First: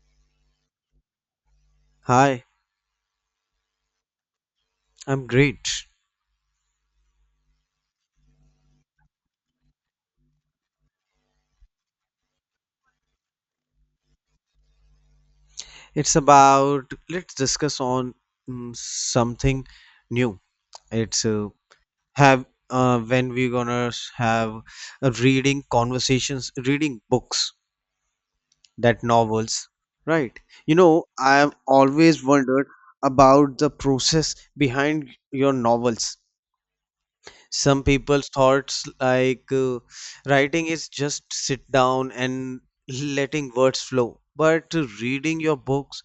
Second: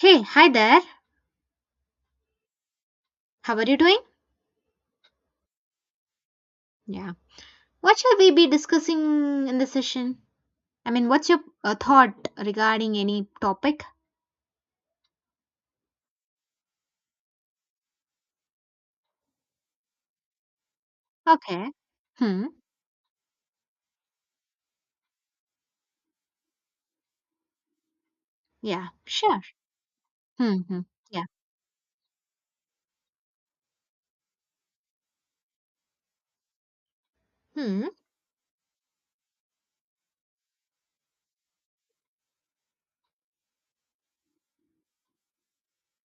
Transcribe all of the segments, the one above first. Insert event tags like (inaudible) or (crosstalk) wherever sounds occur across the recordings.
Hey, hi there. Hi, How are you doing? I'm great. Yeah. What shall we be discussing in this session? I mean, what's your thought regarding any topic? It's about let's discuss on something new. It's Okay. have Hmm. When we're gonna have a reading conversations, reading books, Yeah, that sure. novels, right? Hmm. You Hmm. know, Yeah. I have always wondered about the process behind your novels. Some Hmm. people thoughts like writing is just sit down and letting words flow but reading your books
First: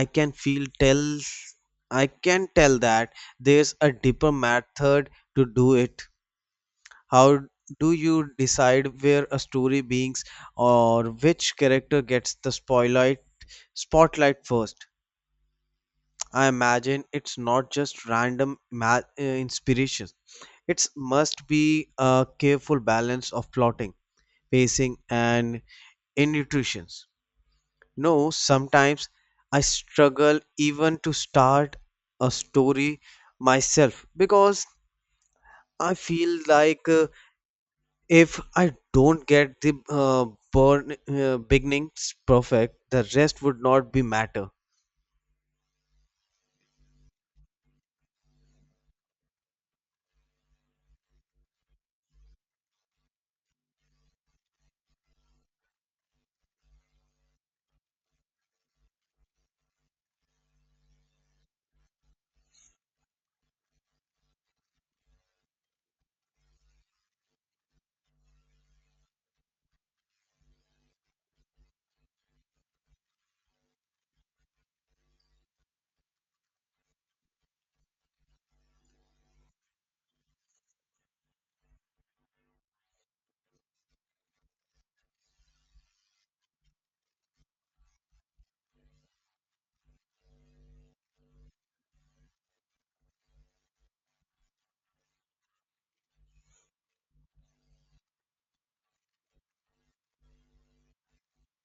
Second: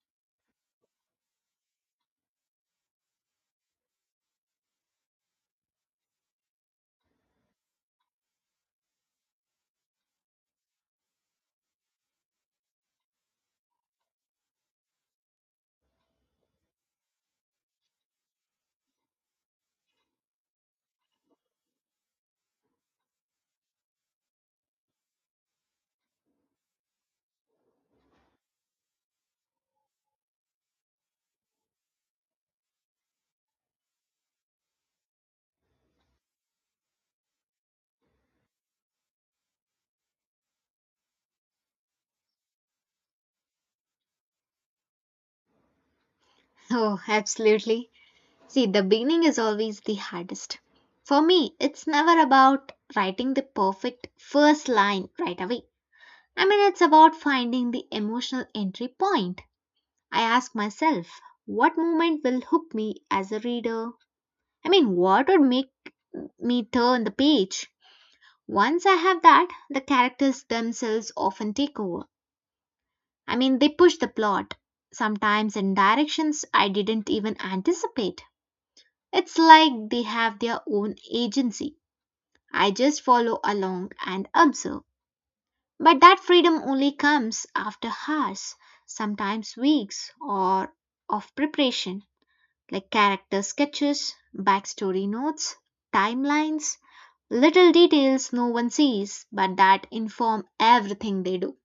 i can feel tell I can tell that there's a deeper method to do it. How do you decide where a story beings or which character gets the spotlight first? I imagine it's not just random inspiration. It's must be a careful balance of plotting, pacing, and intuitions. No, sometimes I struggle even to start a story myself because I feel like if I don't get the uh, burn, beginnings perfect, the rest would not be matter. Oh, absolutely. See, the beginning is always the hardest. For me, it's never about writing the perfect first line right away. I mean, it's about finding the emotional entry point. I ask myself, what moment will hook me as a reader? I mean, what would make me turn the page? Once I have that, the characters themselves often take over. I mean, they push the plot, sometimes in directions I didn't even anticipate. It's like they have their own agency. I just follow along and observe. But that freedom only comes after hours, sometimes weeks, or of preparation. Like character sketches, backstory notes, timelines, little details no one sees but that inform everything they do.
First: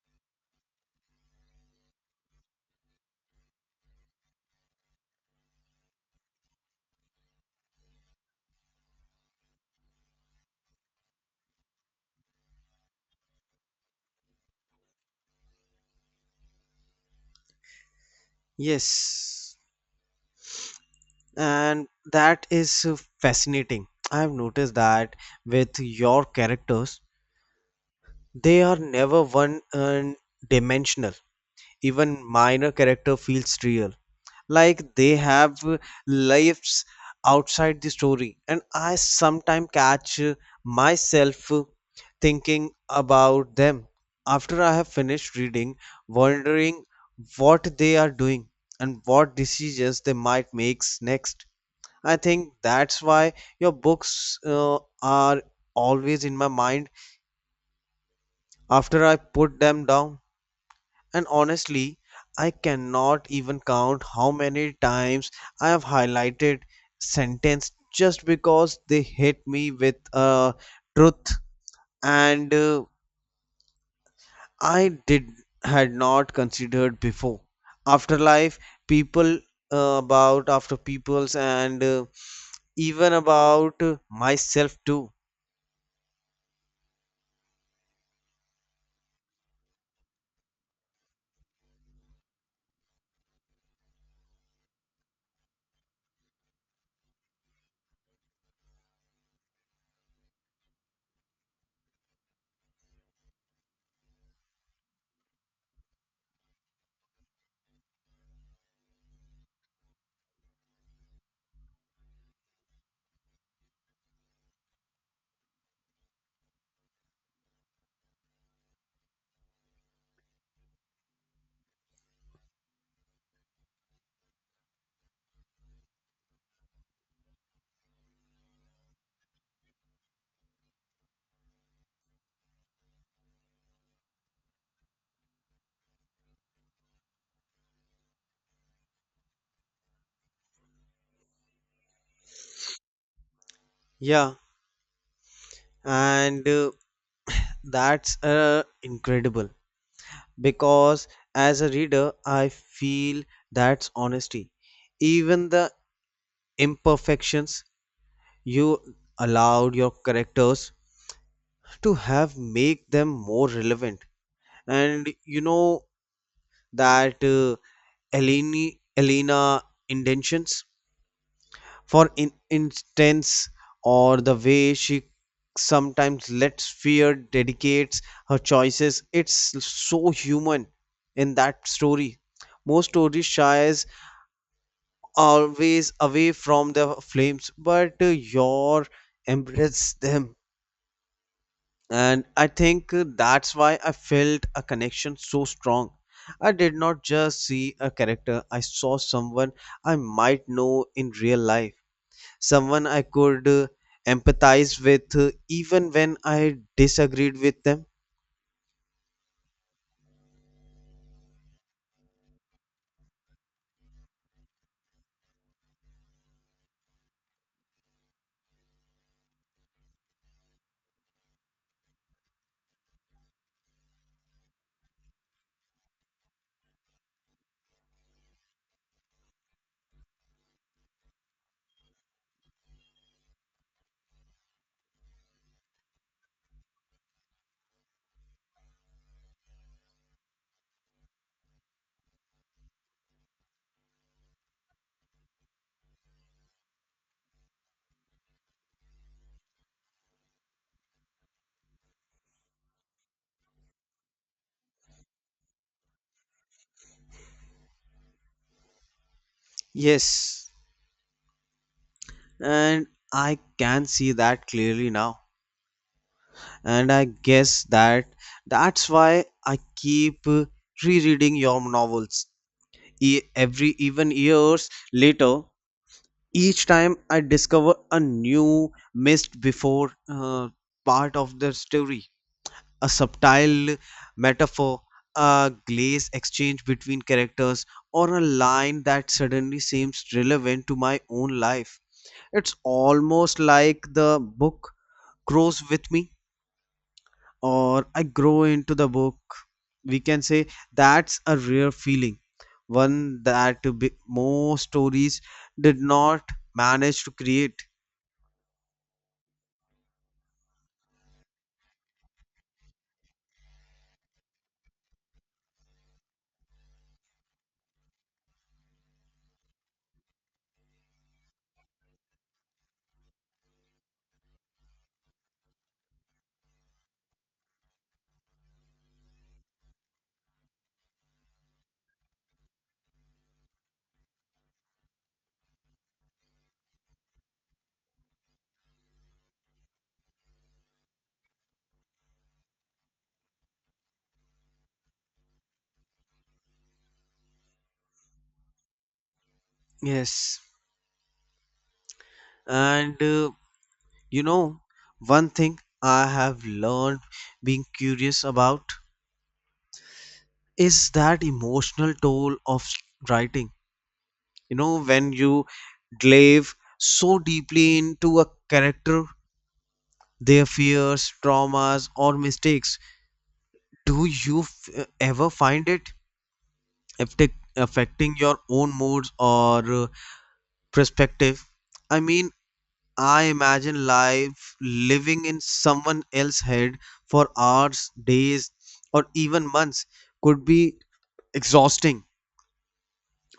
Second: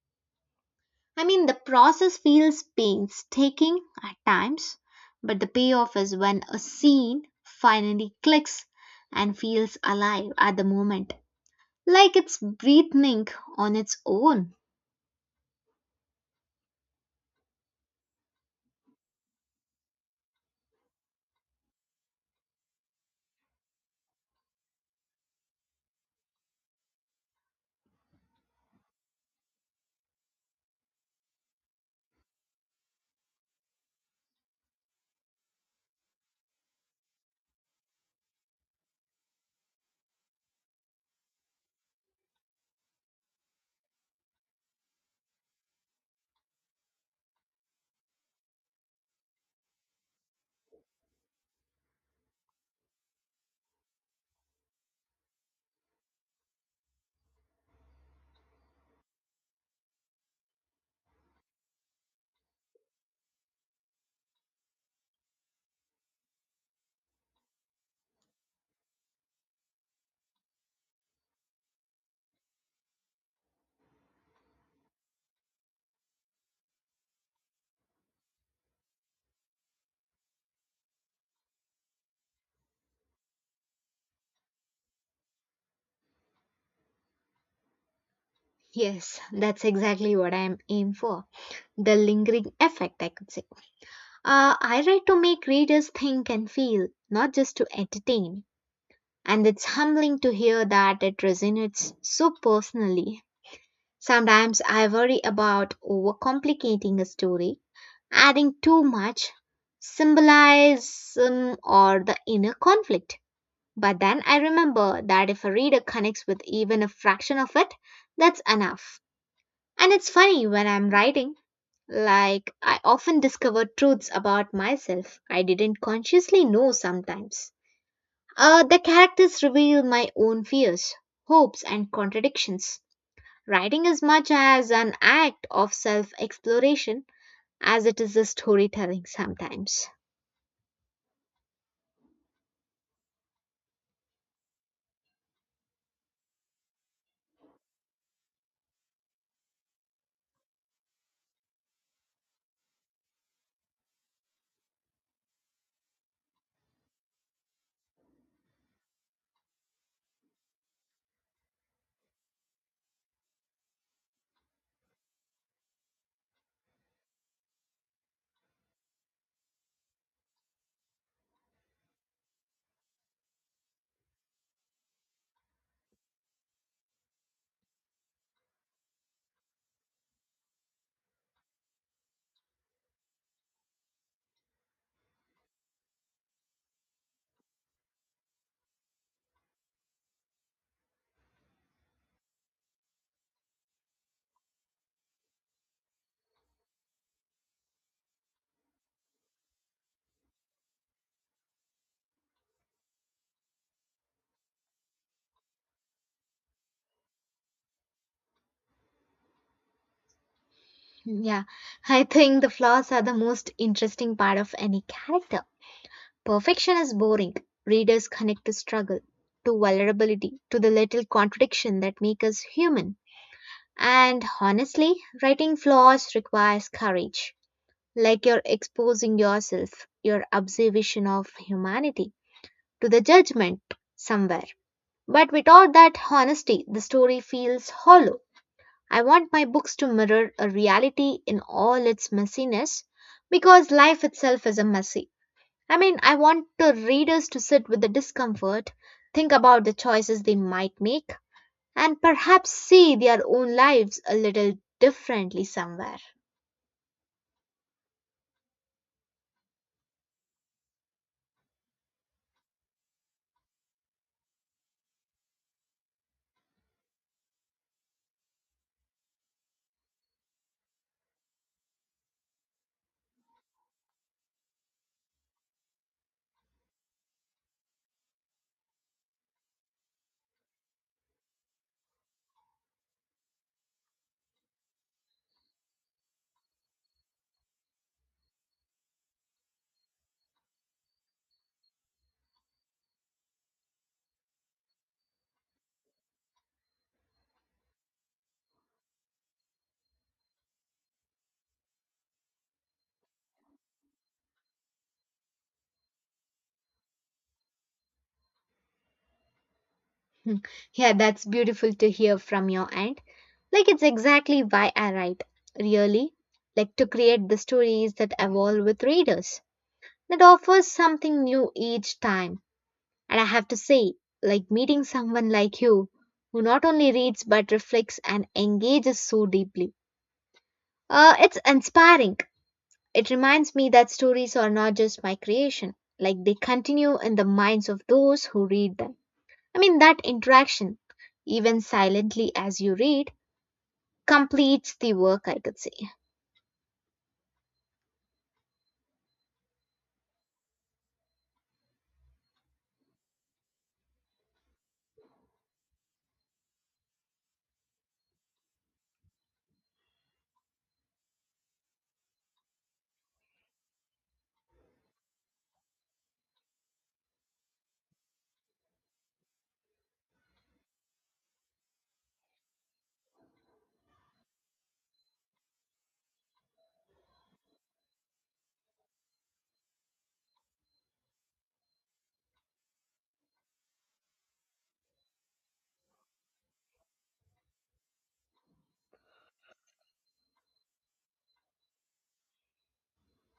I mean, the process feels painstaking at times, but the payoff is when a scene finally clicks and feels alive at the moment, like it's breathing on its own. Yes, and that is fascinating. I've noticed that with your characters. They are never one and dimensional. Even minor character feels real, like they have lives outside the story. And I sometimes catch myself thinking about them after I have finished reading, wondering what they are doing and what decisions they might make next. I think that's why your books are always in my mind after I put them down. And honestly, I cannot even count how many times I have highlighted sentence just because they hit me with a truth and I did had not considered before. Afterlife, people about after peoples and even about myself too. Yes, that's exactly what I'm aiming for. The lingering effect, I could say. I write to make readers think and feel, not just to entertain. And it's humbling to hear that it resonates so personally. Sometimes I worry about overcomplicating a story, adding too much symbolism or the inner conflict. But then I remember that if a reader connects with even a fraction of it, that's enough. And it's funny when I'm writing, like, I often discover truths about myself I didn't consciously know sometimes. The characters reveal my own fears, hopes, and contradictions. Writing is much as an act of self exploration as it is a storytelling sometimes. Yeah, and that's incredible. Because as a reader I feel that's honesty. Even the imperfections you allowed your characters to have make them more relevant. And you know that Elena intentions, for instance, or the way she sometimes lets fear dedicates her choices. It's so human in that story. Most stories shies always away from the flames but your embrace them. And I think that's why I felt a connection so strong. I did not just see a character, I saw someone I might know in real life, someone I could empathize with, even when I disagreed with them. Hmm. Yeah, (laughs) I think the flaws are the most interesting part of any character. Perfection is boring. Readers connect to struggle, to vulnerability, to the little contradiction that make us human. And honestly, writing flaws requires courage. Like you're exposing yourself, your observation of humanity, to the judgment somewhere. But without that honesty, the story feels hollow. I want my books to mirror a reality in all its messiness because life itself is a messy. I mean, I want the readers to sit with the discomfort, think about the choices they might make, and perhaps see their own lives a little differently somewhere. Yes, and I can see that clearly now. And I guess that's why I keep rereading your novels every even years later. Each time I discover a new missed before part of the story, a subtle metaphor, a glaze exchange between characters, or a line that suddenly seems relevant to my own life. It's almost like the book grows with me or I grow into the book, we can say that's a rare feeling, one that most stories did not manage to create. Hmm. Yeah, that's beautiful to hear from your end. Like, it's exactly why I write, really. Like, to create the stories that evolve with readers, that offers something new each time. And I have to say, like, meeting someone like you, who not only reads but reflects and engages so deeply. It's inspiring. It reminds me that stories are not just my creation, like they continue in the minds of those who read them. I mean, that interaction, even silently as you read, completes the work, I could say. Yes, and you know, one thing I have learned being curious about is that emotional toll of writing. You know, when you delve so deeply into a character, their fears, traumas, or mistakes, do you ever find it affecting your own moods or perspective? I mean, I imagine life living in someone else's head for hours, days, or even months could be exhausting.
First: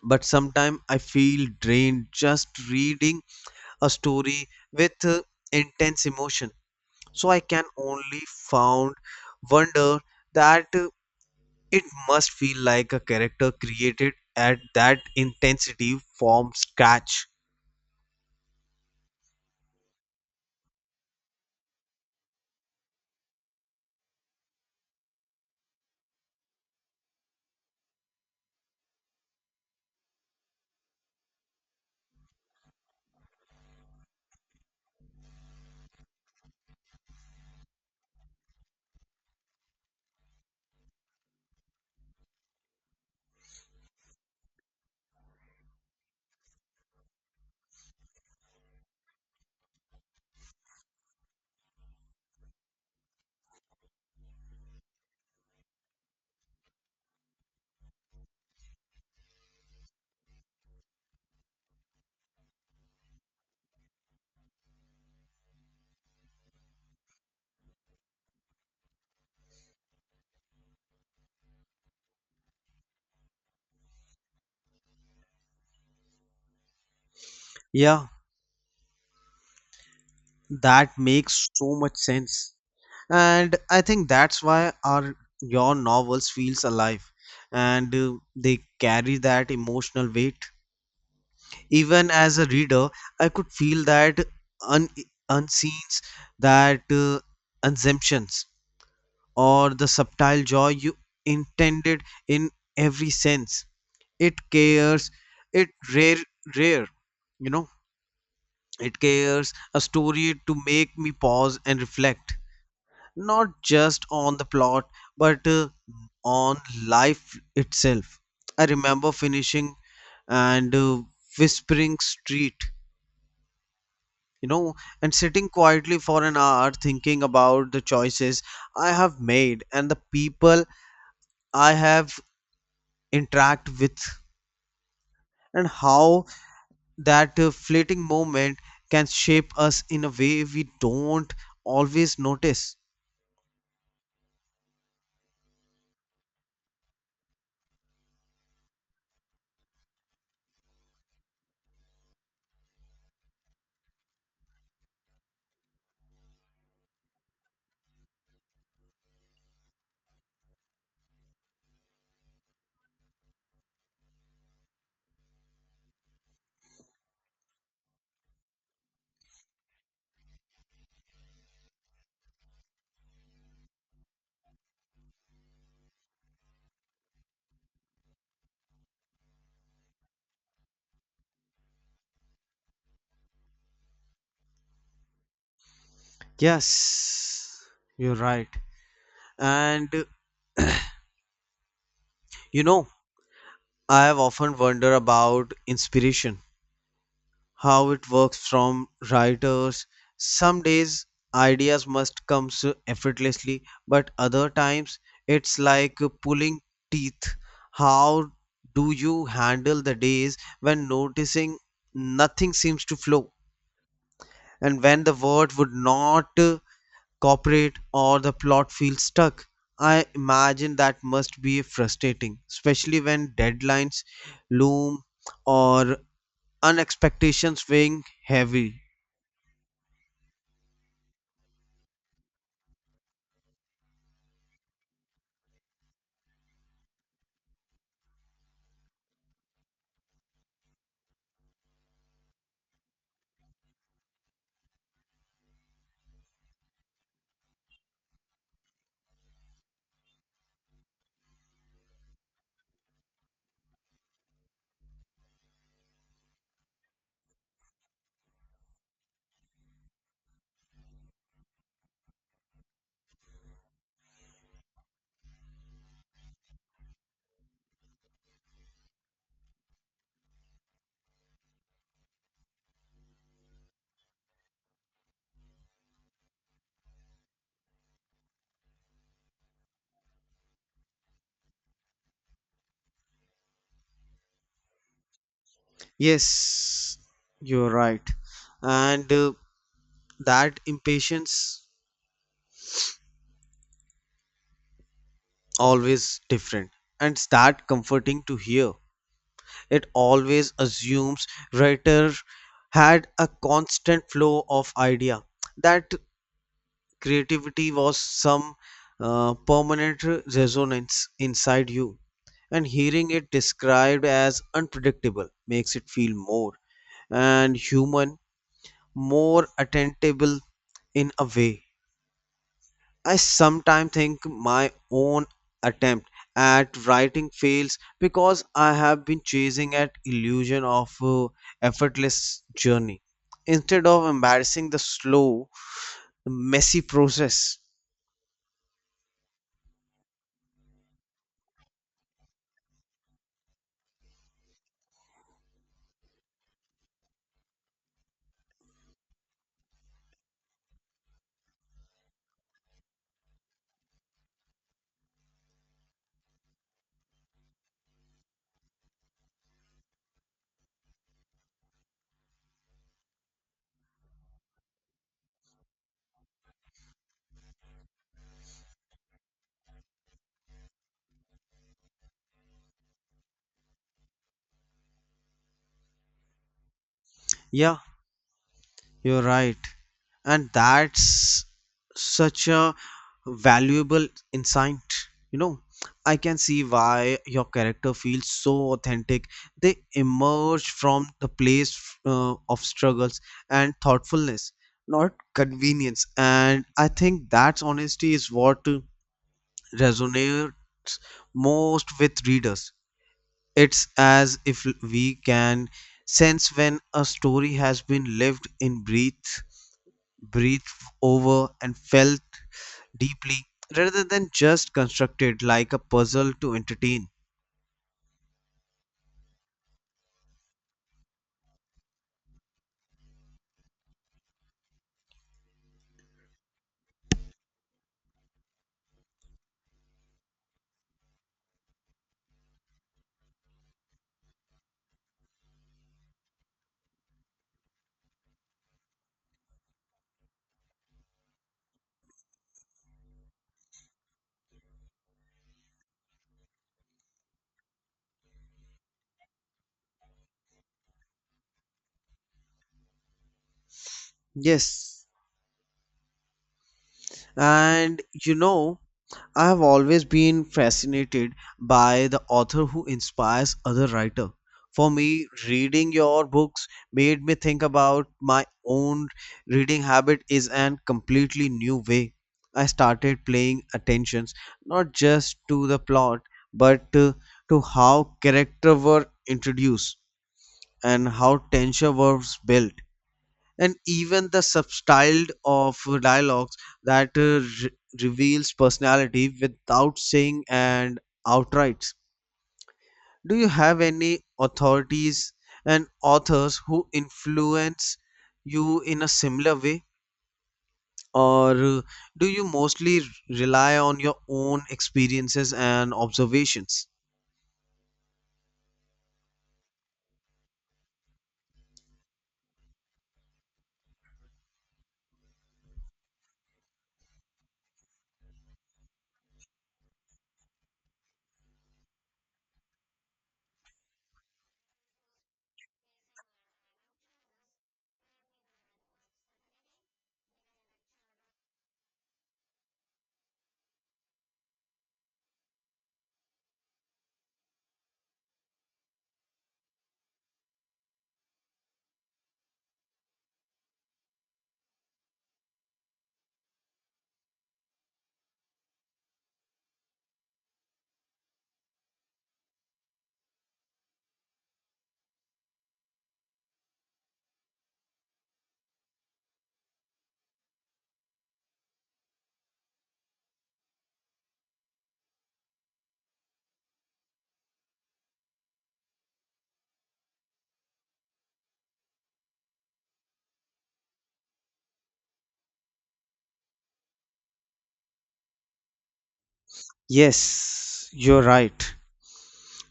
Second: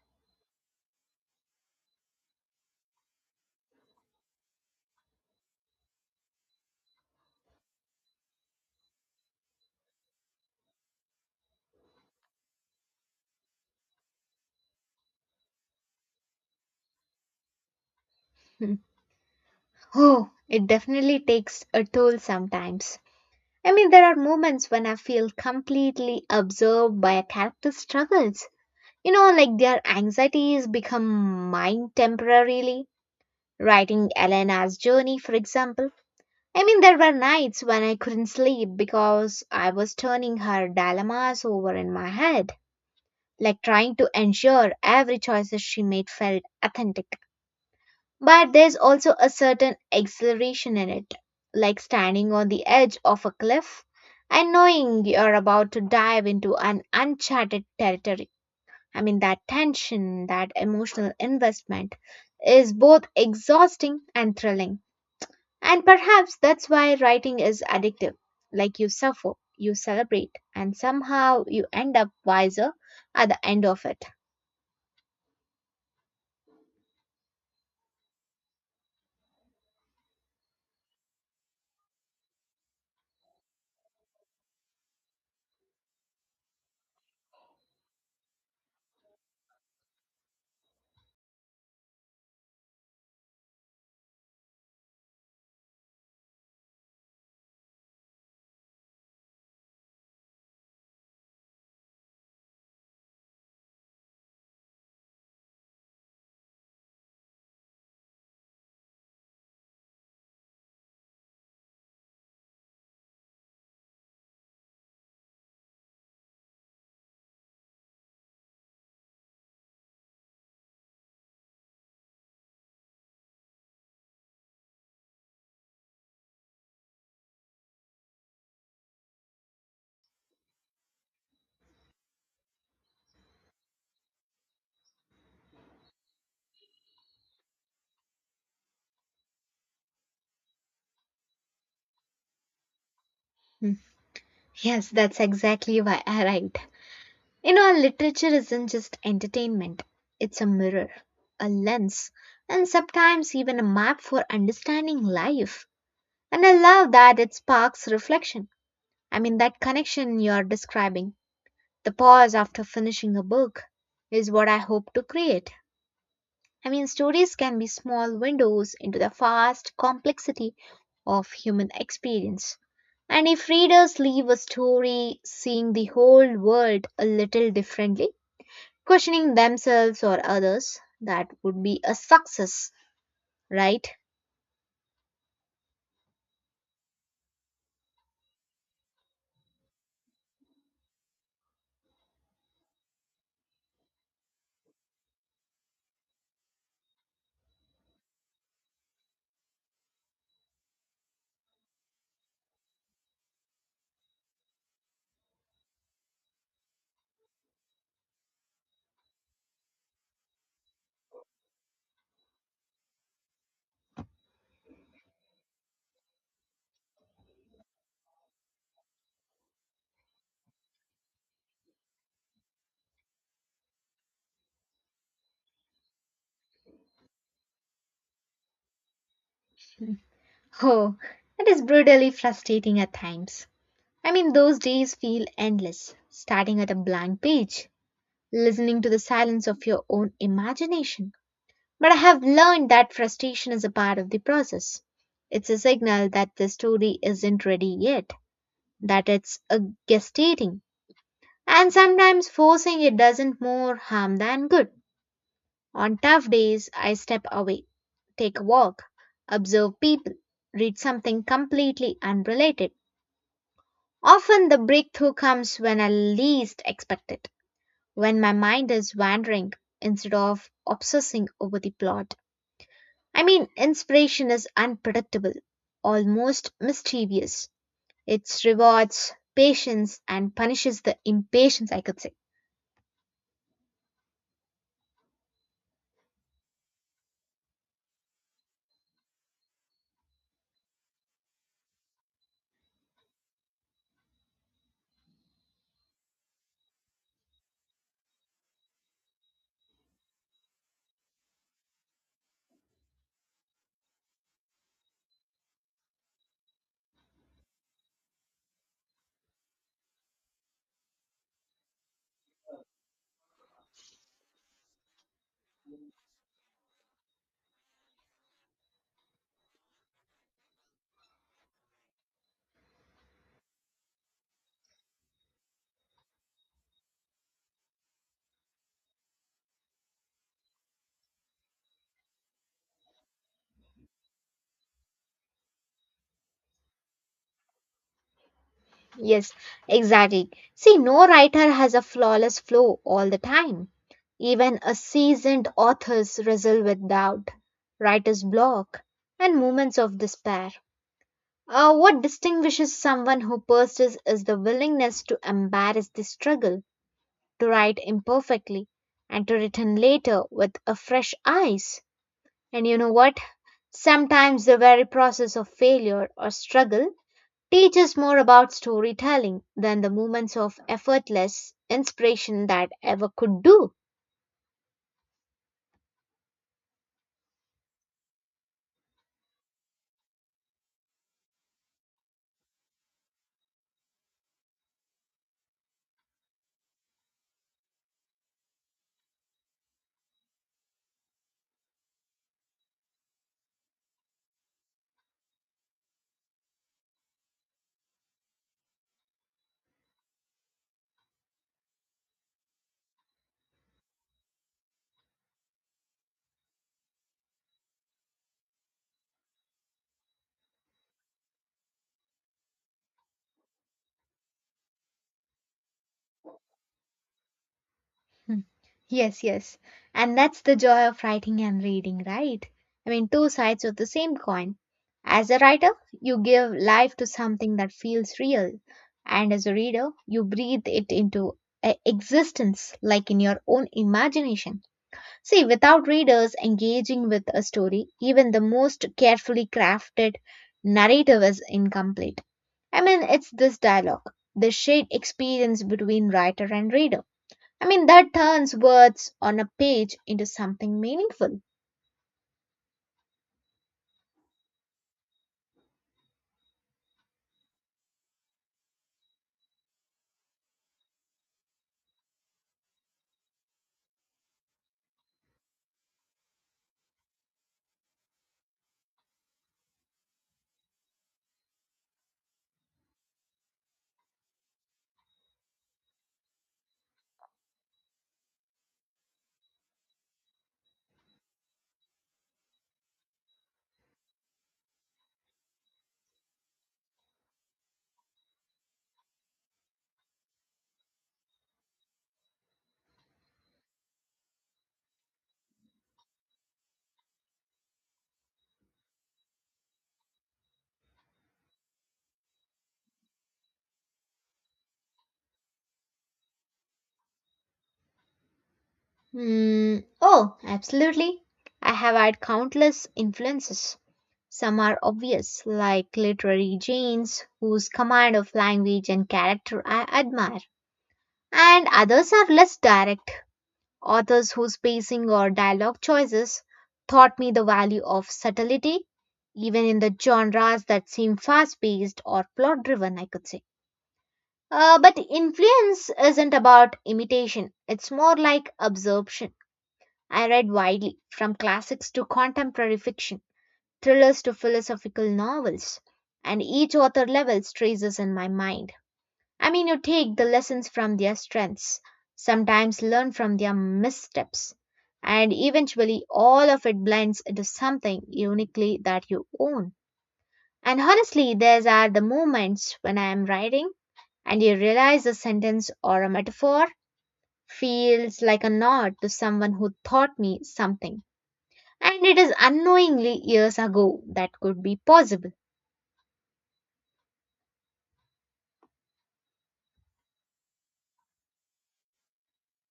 But sometimes I feel drained just reading a story with intense emotion. So I can only found wonder that it must feel like a character created at that intensity from scratch. Hmm. Oh, it definitely takes a toll sometimes. I mean, there are moments when I feel completely absorbed by a character's struggles. You know, like their anxieties become mine temporarily. Writing Elena's journey, for example. I mean, there were nights when I couldn't sleep because I was turning her dilemmas over in my head, like trying to ensure every choice that she made felt authentic. But there's also a certain exhilaration in it, like standing on the edge of a cliff and knowing you're about to dive into an uncharted territory. I mean, that tension, that emotional investment is both exhausting and thrilling. And perhaps that's why writing is addictive. Like you suffer, you celebrate, and somehow you end up wiser at the end of it. Yeah, that makes so much sense. And I think that's why our your novels feels alive and they carry that emotional weight. Even as a reader, I could feel that un- unseens that assumptions or the subtle joy you intended in every sense. It cares it rare, you know, it cares a story to make me pause and reflect, not just on the plot but on life itself. I remember finishing and whispering street, you know, and sitting quietly for an hour thinking about the choices I have made and the people I have interact with and how that fleeting moment can shape us in a way we don't always notice. Hmm. Yes, that's exactly why I write. You know, literature isn't just entertainment, it's a mirror, a lens, and sometimes even a map for understanding life. And I love that it sparks reflection. I mean, that connection you're describing, the pause after finishing a book, is what I hope to create. I mean, stories can be small windows into the vast complexity of human experience. And if readers leave a story seeing the whole world a little differently, questioning themselves or others, that would be a success, right? (laughs) Yes, you're right. And you know, I have often wondered about inspiration, how it works from writers. Some days ideas must come so effortlessly, but other times it's like pulling teeth. How do you handle the days when noticing nothing seems to flow? And when the word would not cooperate or the plot feels stuck. I imagine that must be frustrating especially when deadlines loom or unexpectations weighing heavy. Oh, it is brutally frustrating at times. I mean, those days feel endless, starting at a blank page, listening to the silence of your own imagination. But I have learned that frustration is a part of the process. It's a signal that the story isn't ready yet, that it's a gestating. And sometimes forcing it doesn't more harm than good. On tough days, I step away, take a walk, observe people, read something completely unrelated. Often the breakthrough comes when I least expect it, when my mind is wandering instead of obsessing over the plot. I mean, inspiration is unpredictable, almost mischievous. It rewards patience and punishes the impatience, I could say. Yes, you're right. And that impatience always different. And it's that comforting to hear. It always assumes writer had a constant flow of idea, that creativity was some permanent resonance inside you. And hearing it described as unpredictable makes it feel more and human, more attainable in a way. I sometimes think my own attempt at writing fails because I have been chasing at illusion of effortless journey instead of embarrassing the slow messy process. Yes, exactly. See, no writer has a flawless flow all the time. Even a seasoned author's wrestle with doubt, writer's block, and moments of despair. What distinguishes someone who persists is the willingness to embrace the struggle to write imperfectly and to return later with a fresh eyes. And you know what? Sometimes the very process of failure or struggle teaches more about storytelling than the moments of effortless inspiration that ever could do. Yeah, you're right. And that's such a valuable insight. You know, I can see why your character feels so authentic. They emerge from the place of struggles and thoughtfulness, not convenience. And I think that honesty is what resonates most with readers. It's as if we can sense when a story has been lived in breathed over, and felt deeply rather than just constructed like a puzzle to entertain. Yes, yes. And that's the joy of writing and reading, right? I mean, two sides of the same coin. As a writer, you give life to something that feels real. And as a reader, you breathe it into a existence, like in your own imagination. See, without readers engaging with a story, even the most carefully crafted narrative is incomplete. I mean, it's this dialogue, the shared experience between writer and reader. I mean, that turns words on a page into something meaningful. Yes. And you know, I have always been fascinated by the author who inspires other writer. For me, reading your books made me think about my own reading habit is an completely new way. I started paying attentions not just to the plot but to how character were introduced and how tension was built and even the substyle of dialogues that reveals personality without saying and outright. Do you have any authorities and authors who influence you in a similar way, or do you mostly rely on your own experiences and observations? Hmm. Oh, absolutely. I have had countless influences. Some are obvious, like literary James, whose command of language and character I admire, and others are less direct, authors whose pacing or dialogue choices taught me the value of subtlety, even in the genres that seem fast paced or plot driven, I could say. But influence isn't about imitation, it's more like absorption. I read widely, from classics to contemporary fiction, thrillers to philosophical novels, and each author levels traces in my mind. I mean, you take the lessons from their strengths, sometimes learn from their missteps, and eventually all of it blends into something uniquely that you own. And honestly, these are the moments when I am writing and you realize a sentence or a metaphor feels like a nod to someone who taught me something. And it is unknowingly years ago that could be possible. Yes, you're right,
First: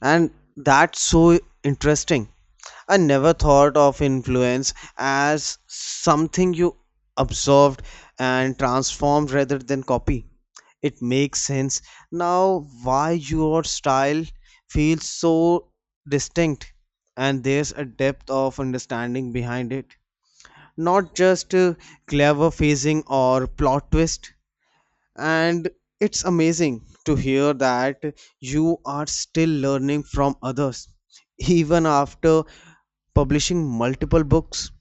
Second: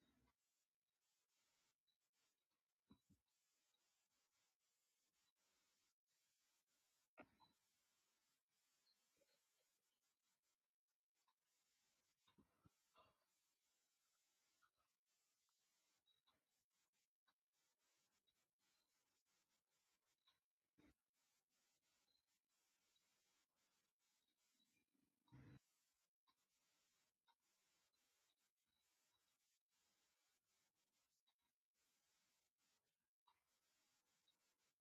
and that's so interesting. I never thought of influence as something you observed and transformed rather than copy. It makes sense now why your style feels so distinct and there's a depth of understanding behind it. Not just clever phasing or plot twist. And it's amazing to hear that you are still learning from others even after publishing multiple books.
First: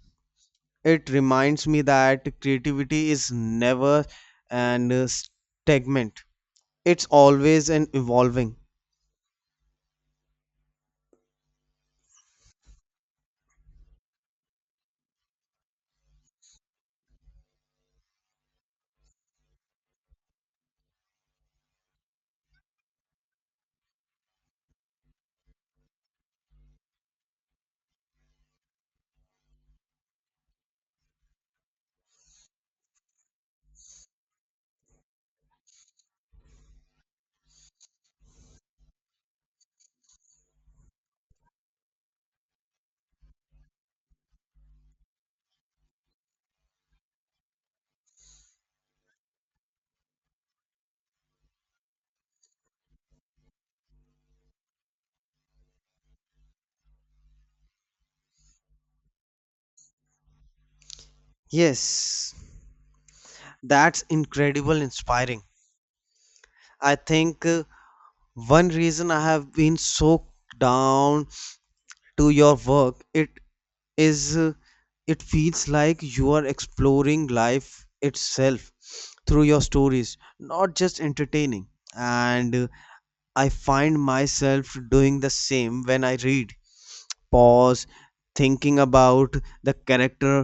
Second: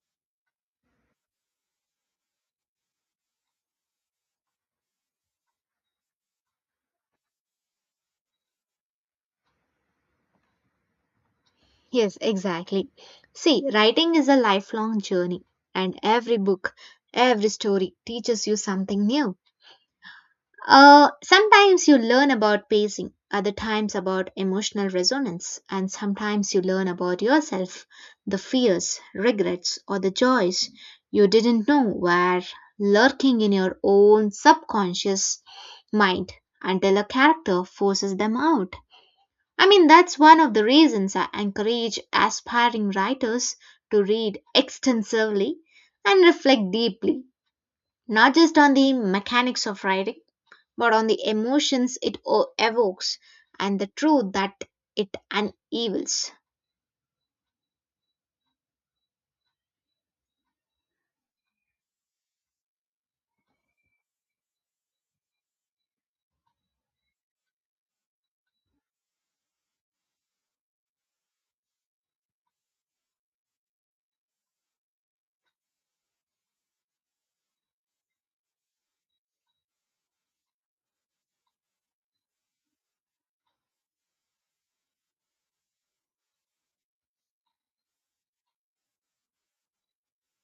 It reminds me that creativity is never an stagnant, it's always an evolving. Yes, exactly. See, writing is a lifelong journey, and every book, every story teaches you something new. Sometimes you learn about pacing, other times about emotional resonance, and sometimes you learn about yourself, the fears, regrets, or the joys you didn't know were lurking in your own subconscious mind until a character forces them out. I mean, that's one of the reasons I encourage aspiring writers to read extensively and reflect deeply, not just on the mechanics of writing but on the emotions it evokes and the truth that it unveils. Yes, that's incredible inspiring. I think one reason I have been so down to your work, it is it feels like you are exploring life itself through your stories, not just entertaining. And I find myself doing the same when I read, pause, thinking about the character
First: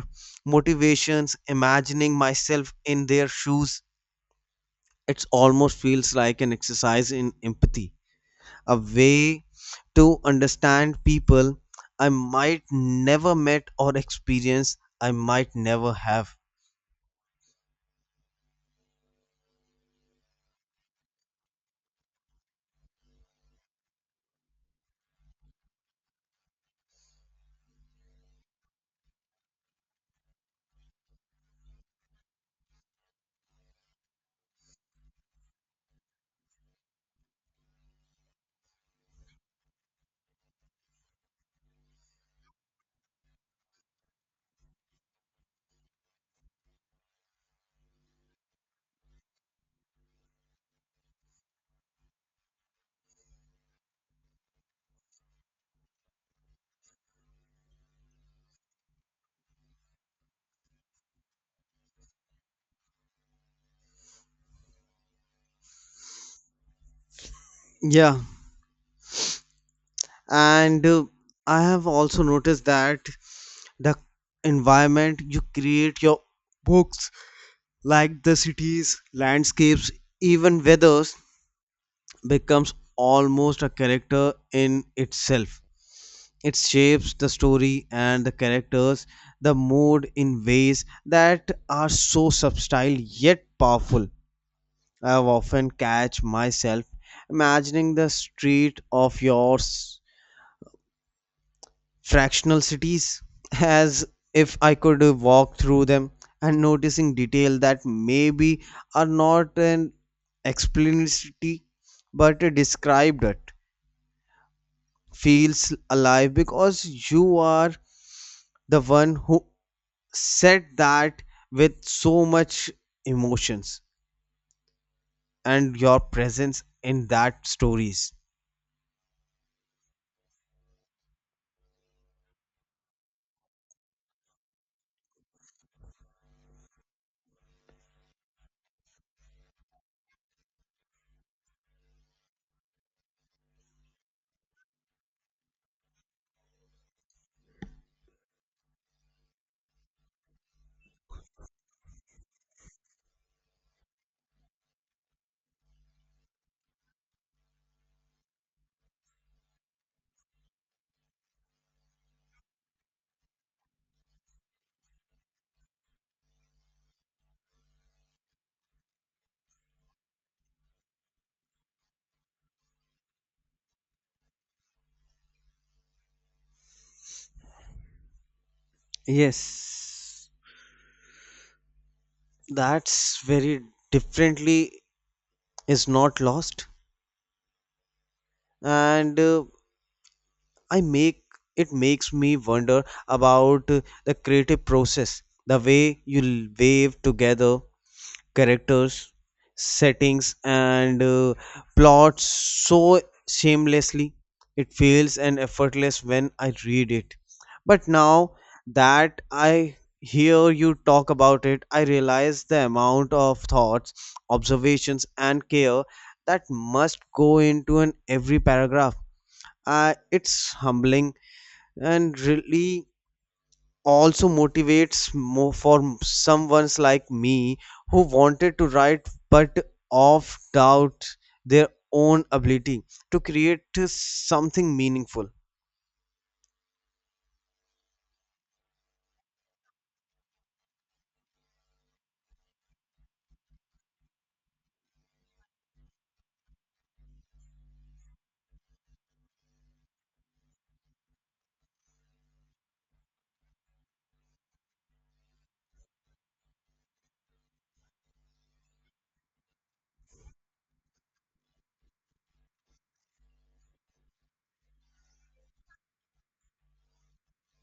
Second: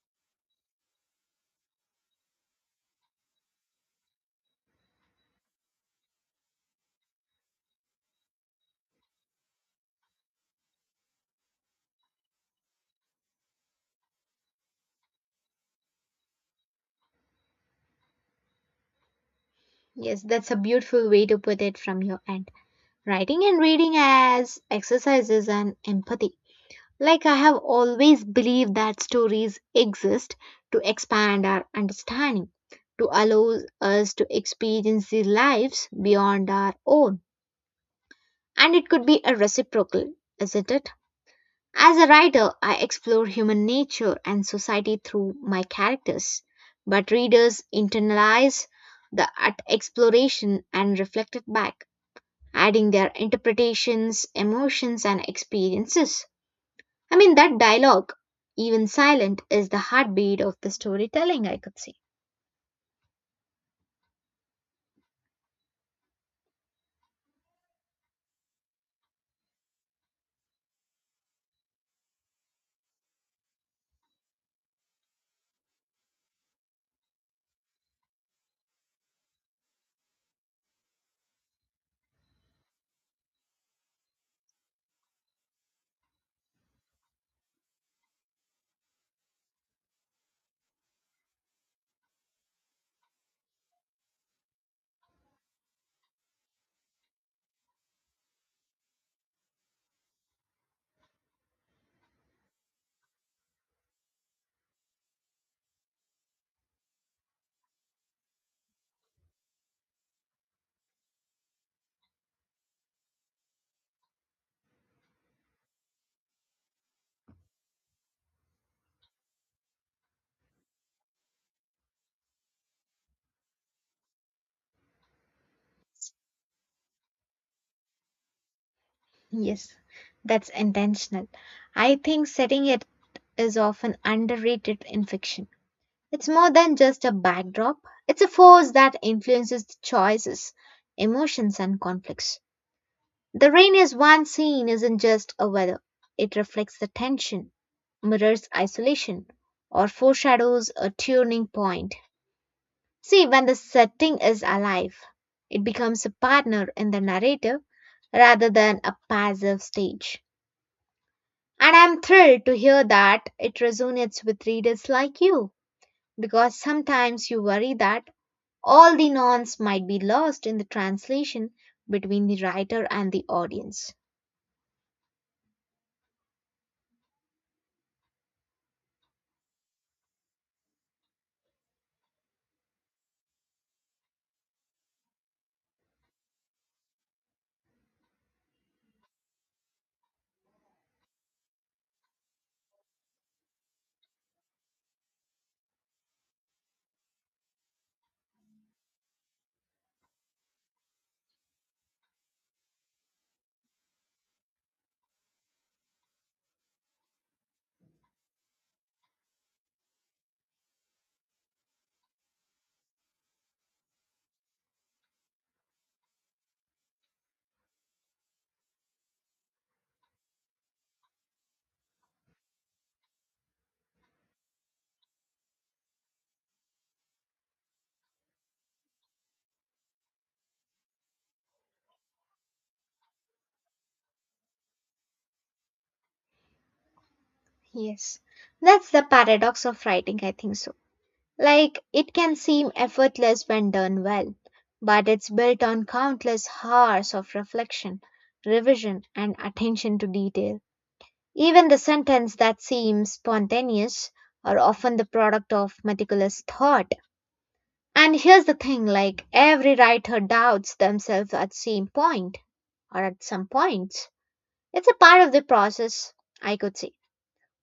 motivations, imagining myself in their shoes. It almost feels like an exercise in empathy, a way to understand people I might never met or experience I might never have. Yes, that's a beautiful way to put it from your end. Writing and reading as exercises and empathy. Like I have always believed that stories exist to expand our understanding, to allow us to experience the lives beyond our own. And it could be a reciprocal, isn't it? As a writer, I explore human nature and society through my characters, but readers internalize the art exploration and reflect it back, adding their interpretations, emotions, and experiences. I mean, that dialogue, even silent, is the heartbeat of the storytelling, I could say. Yeah, and I have also noticed that the environment you create your books, like the cities, landscapes, even weathers, becomes almost a character in itself. It shapes the story and the characters, the mood in ways that are so subtle yet powerful. I have often catch myself imagining the street of your fractional cities as if I could walk through them and noticing detail that maybe are not an explicitly but described it feels alive because you are the one who said that with so much emotions and your presence in that stories. Yes, that's intentional. I think setting it is often underrated in fiction. It's more than just a backdrop, it's a force that influences the choices, emotions, and conflicts. The rain is one scene isn't just a weather, it reflects the tension, mirrors isolation, or foreshadows a turning point. See, when the setting is alive, it becomes a partner in the narrative rather than a passive stage. And I'm thrilled to hear that it resonates with readers like you because sometimes you worry that all the nuance might be lost in the translation between the writer and the audience. Yes, that's very differently is not lost. And I make it makes me wonder about the creative process, the way you wave together characters, settings, and plots so shamelessly. It feels and effortless when I read it. But now that I hear you talk about it, I realize the amount of thoughts, observations, and care that must go into an every paragraph. It's humbling and really also motivates more for someone's like me who wanted to write but of doubt their own ability to create something meaningful. Yes, that's the paradox of writing, I think so. Like, it can seem effortless when done well, but it's built on countless hours of reflection, revision, and attention to detail. Even the sentence that seems spontaneous are often the product of meticulous thought. And here's the thing, like every writer doubts themselves at same point or at some points. It's a part of the process, I could say.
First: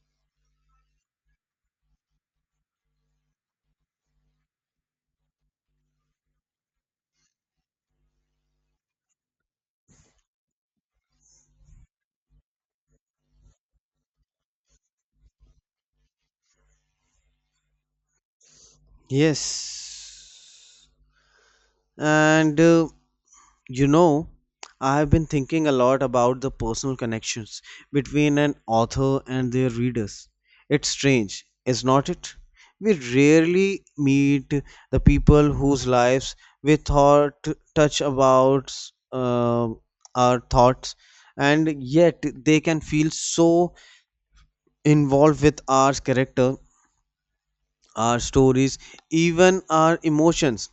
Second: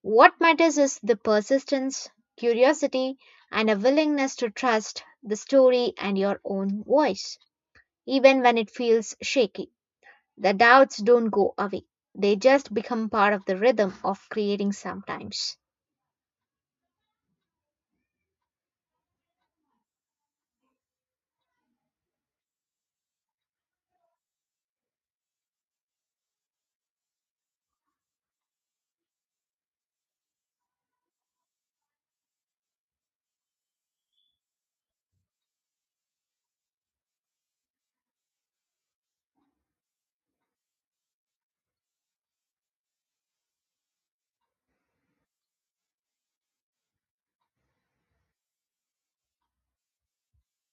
What matters is the persistence, curiosity, and a willingness to trust the story and your own voice, even when it feels shaky. The doubts don't go away. They just become part of the rhythm of creating sometimes. Yes, and you know, I've been thinking a lot about the personal connections between an author and their readers. It's strange, is not it? We rarely meet the people whose lives we thought touch about uh, our thoughts, and yet they can feel so involved with our character, our stories, even our emotions.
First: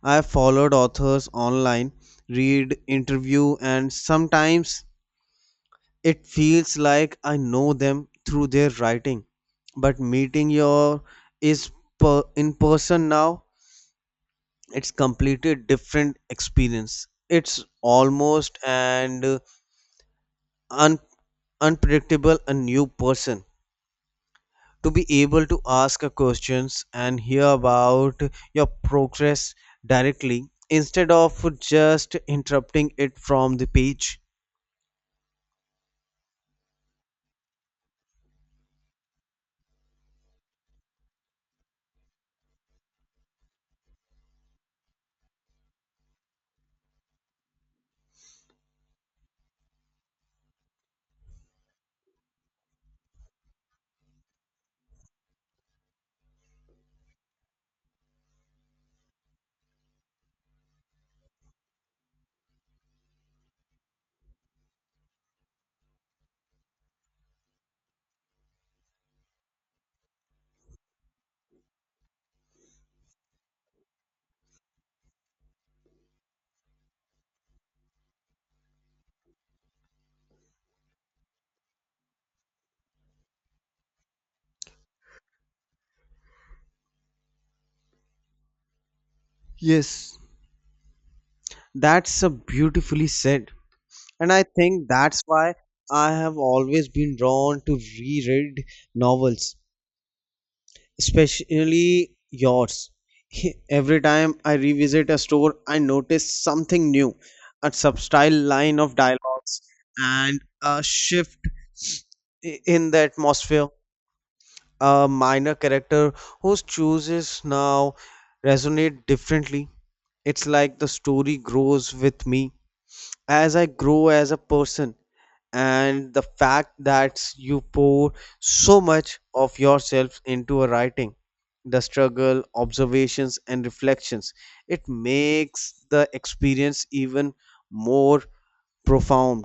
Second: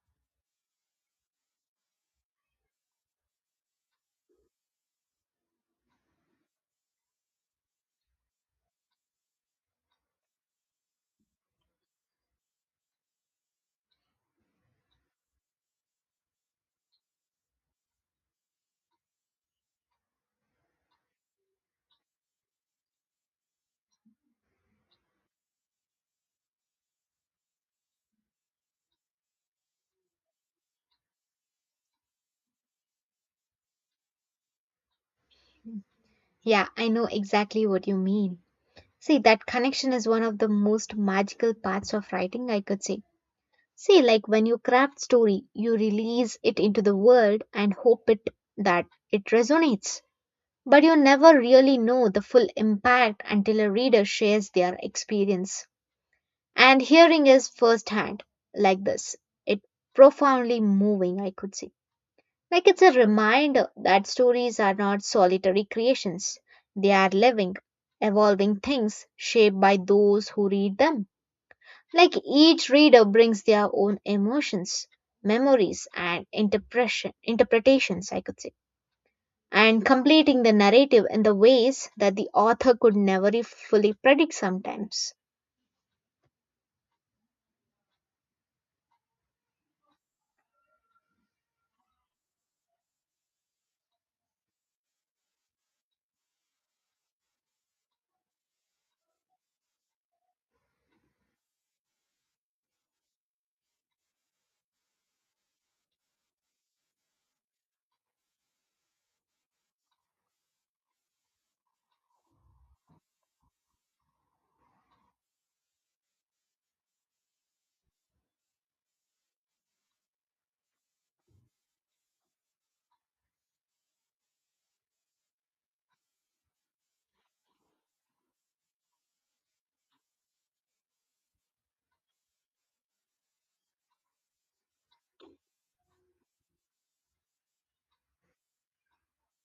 I followed authors online, read interview and sometimes it feels like I know them through their writing. But meeting your is in person now, it's completely different experience. It's almost and un, unpredictable a new person. To be able to ask a questions and hear about your progress directly instead of just interrupting it from the page. Yeah, I know exactly what you mean. See, that connection is one of the most magical parts of writing, I could say. See, like when you craft story, you release it into the world and hope it that it resonates. But you never really know the full impact until a reader shares their experience. And hearing is firsthand, like this. It profoundly moving, I could say. Like it's a reminder that stories are not solitary creations. They are living, evolving things shaped by those who read them. Like each reader brings their own emotions, memories, and interpretations, I could say, and completing the narrative in the ways that the author could never fully predict sometimes. Yes, that's a beautifully said. And I think that's why I have always been drawn to reread novels especially yours. Every time I revisit a store, I notice something new, a subtle line of dialogues, and a shift in the atmosphere. A minor character whose choices now resonate differently. It's like the story grows with me as I grow as a person and the fact that you pour so much of yourself into a writing, the struggle observations and reflections, it makes the experience even more profound.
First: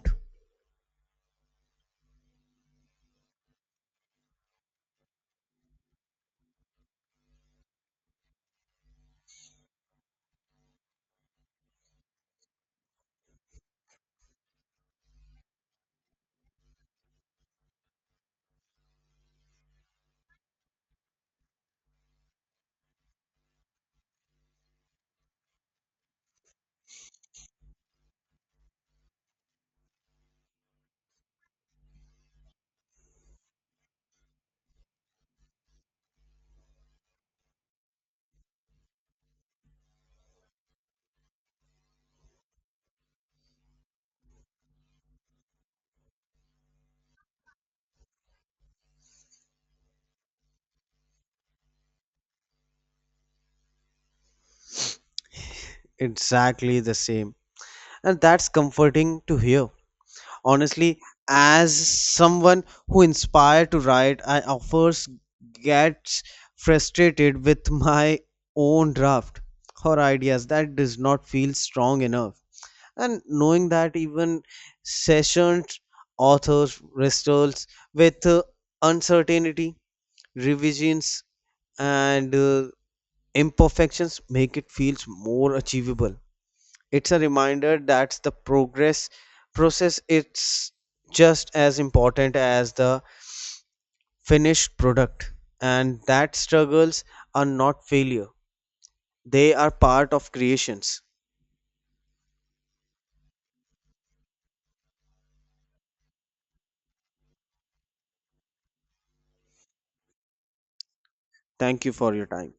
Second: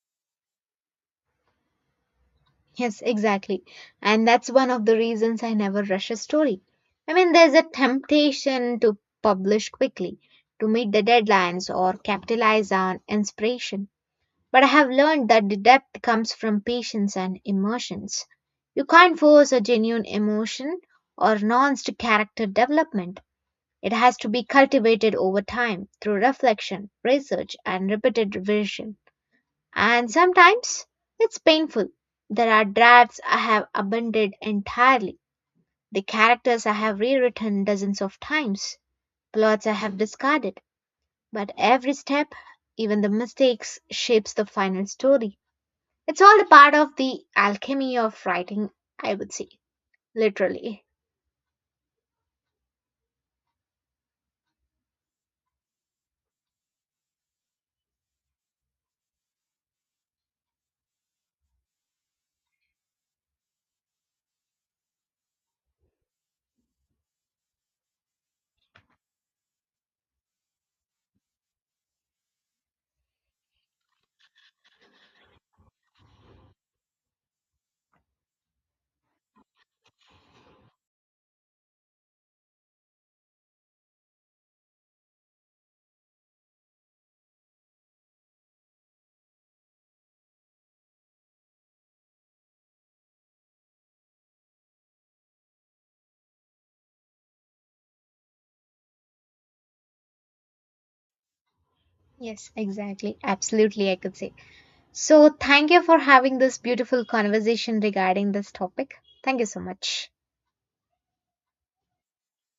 Yes, exactly. And that's one of the reasons I never rush a story. I mean, there's a temptation to publish quickly, to meet the deadlines, or capitalize on inspiration. But I have learned that the depth comes from patience and emotions. You can't force a genuine emotion or nuanced character development. It has to be cultivated over time through reflection, research, and repeated revision. And sometimes it's painful. There are drafts I have abandoned entirely, the characters I have rewritten dozens of times, plots I have discarded. But every step, even the mistakes, shapes the final story. It's all a part of the alchemy of writing, I would say, literally. Exactly the same. And that's comforting to hear. Honestly, as someone who inspired to write, I offers gets frustrated with (laughs) my own draft or ideas that does not feel strong enough. And knowing that even sessioned authors wrestles with uncertainty, revisions, and imperfections make it feels more achievable. It's a reminder that the progress process is just as important as the finished product. And that struggles are not failure, they are part of creations. Yes, exactly. Absolutely, I could say. So, thank you for having this beautiful conversation regarding this topic. Thank you so much. Thank you for your time.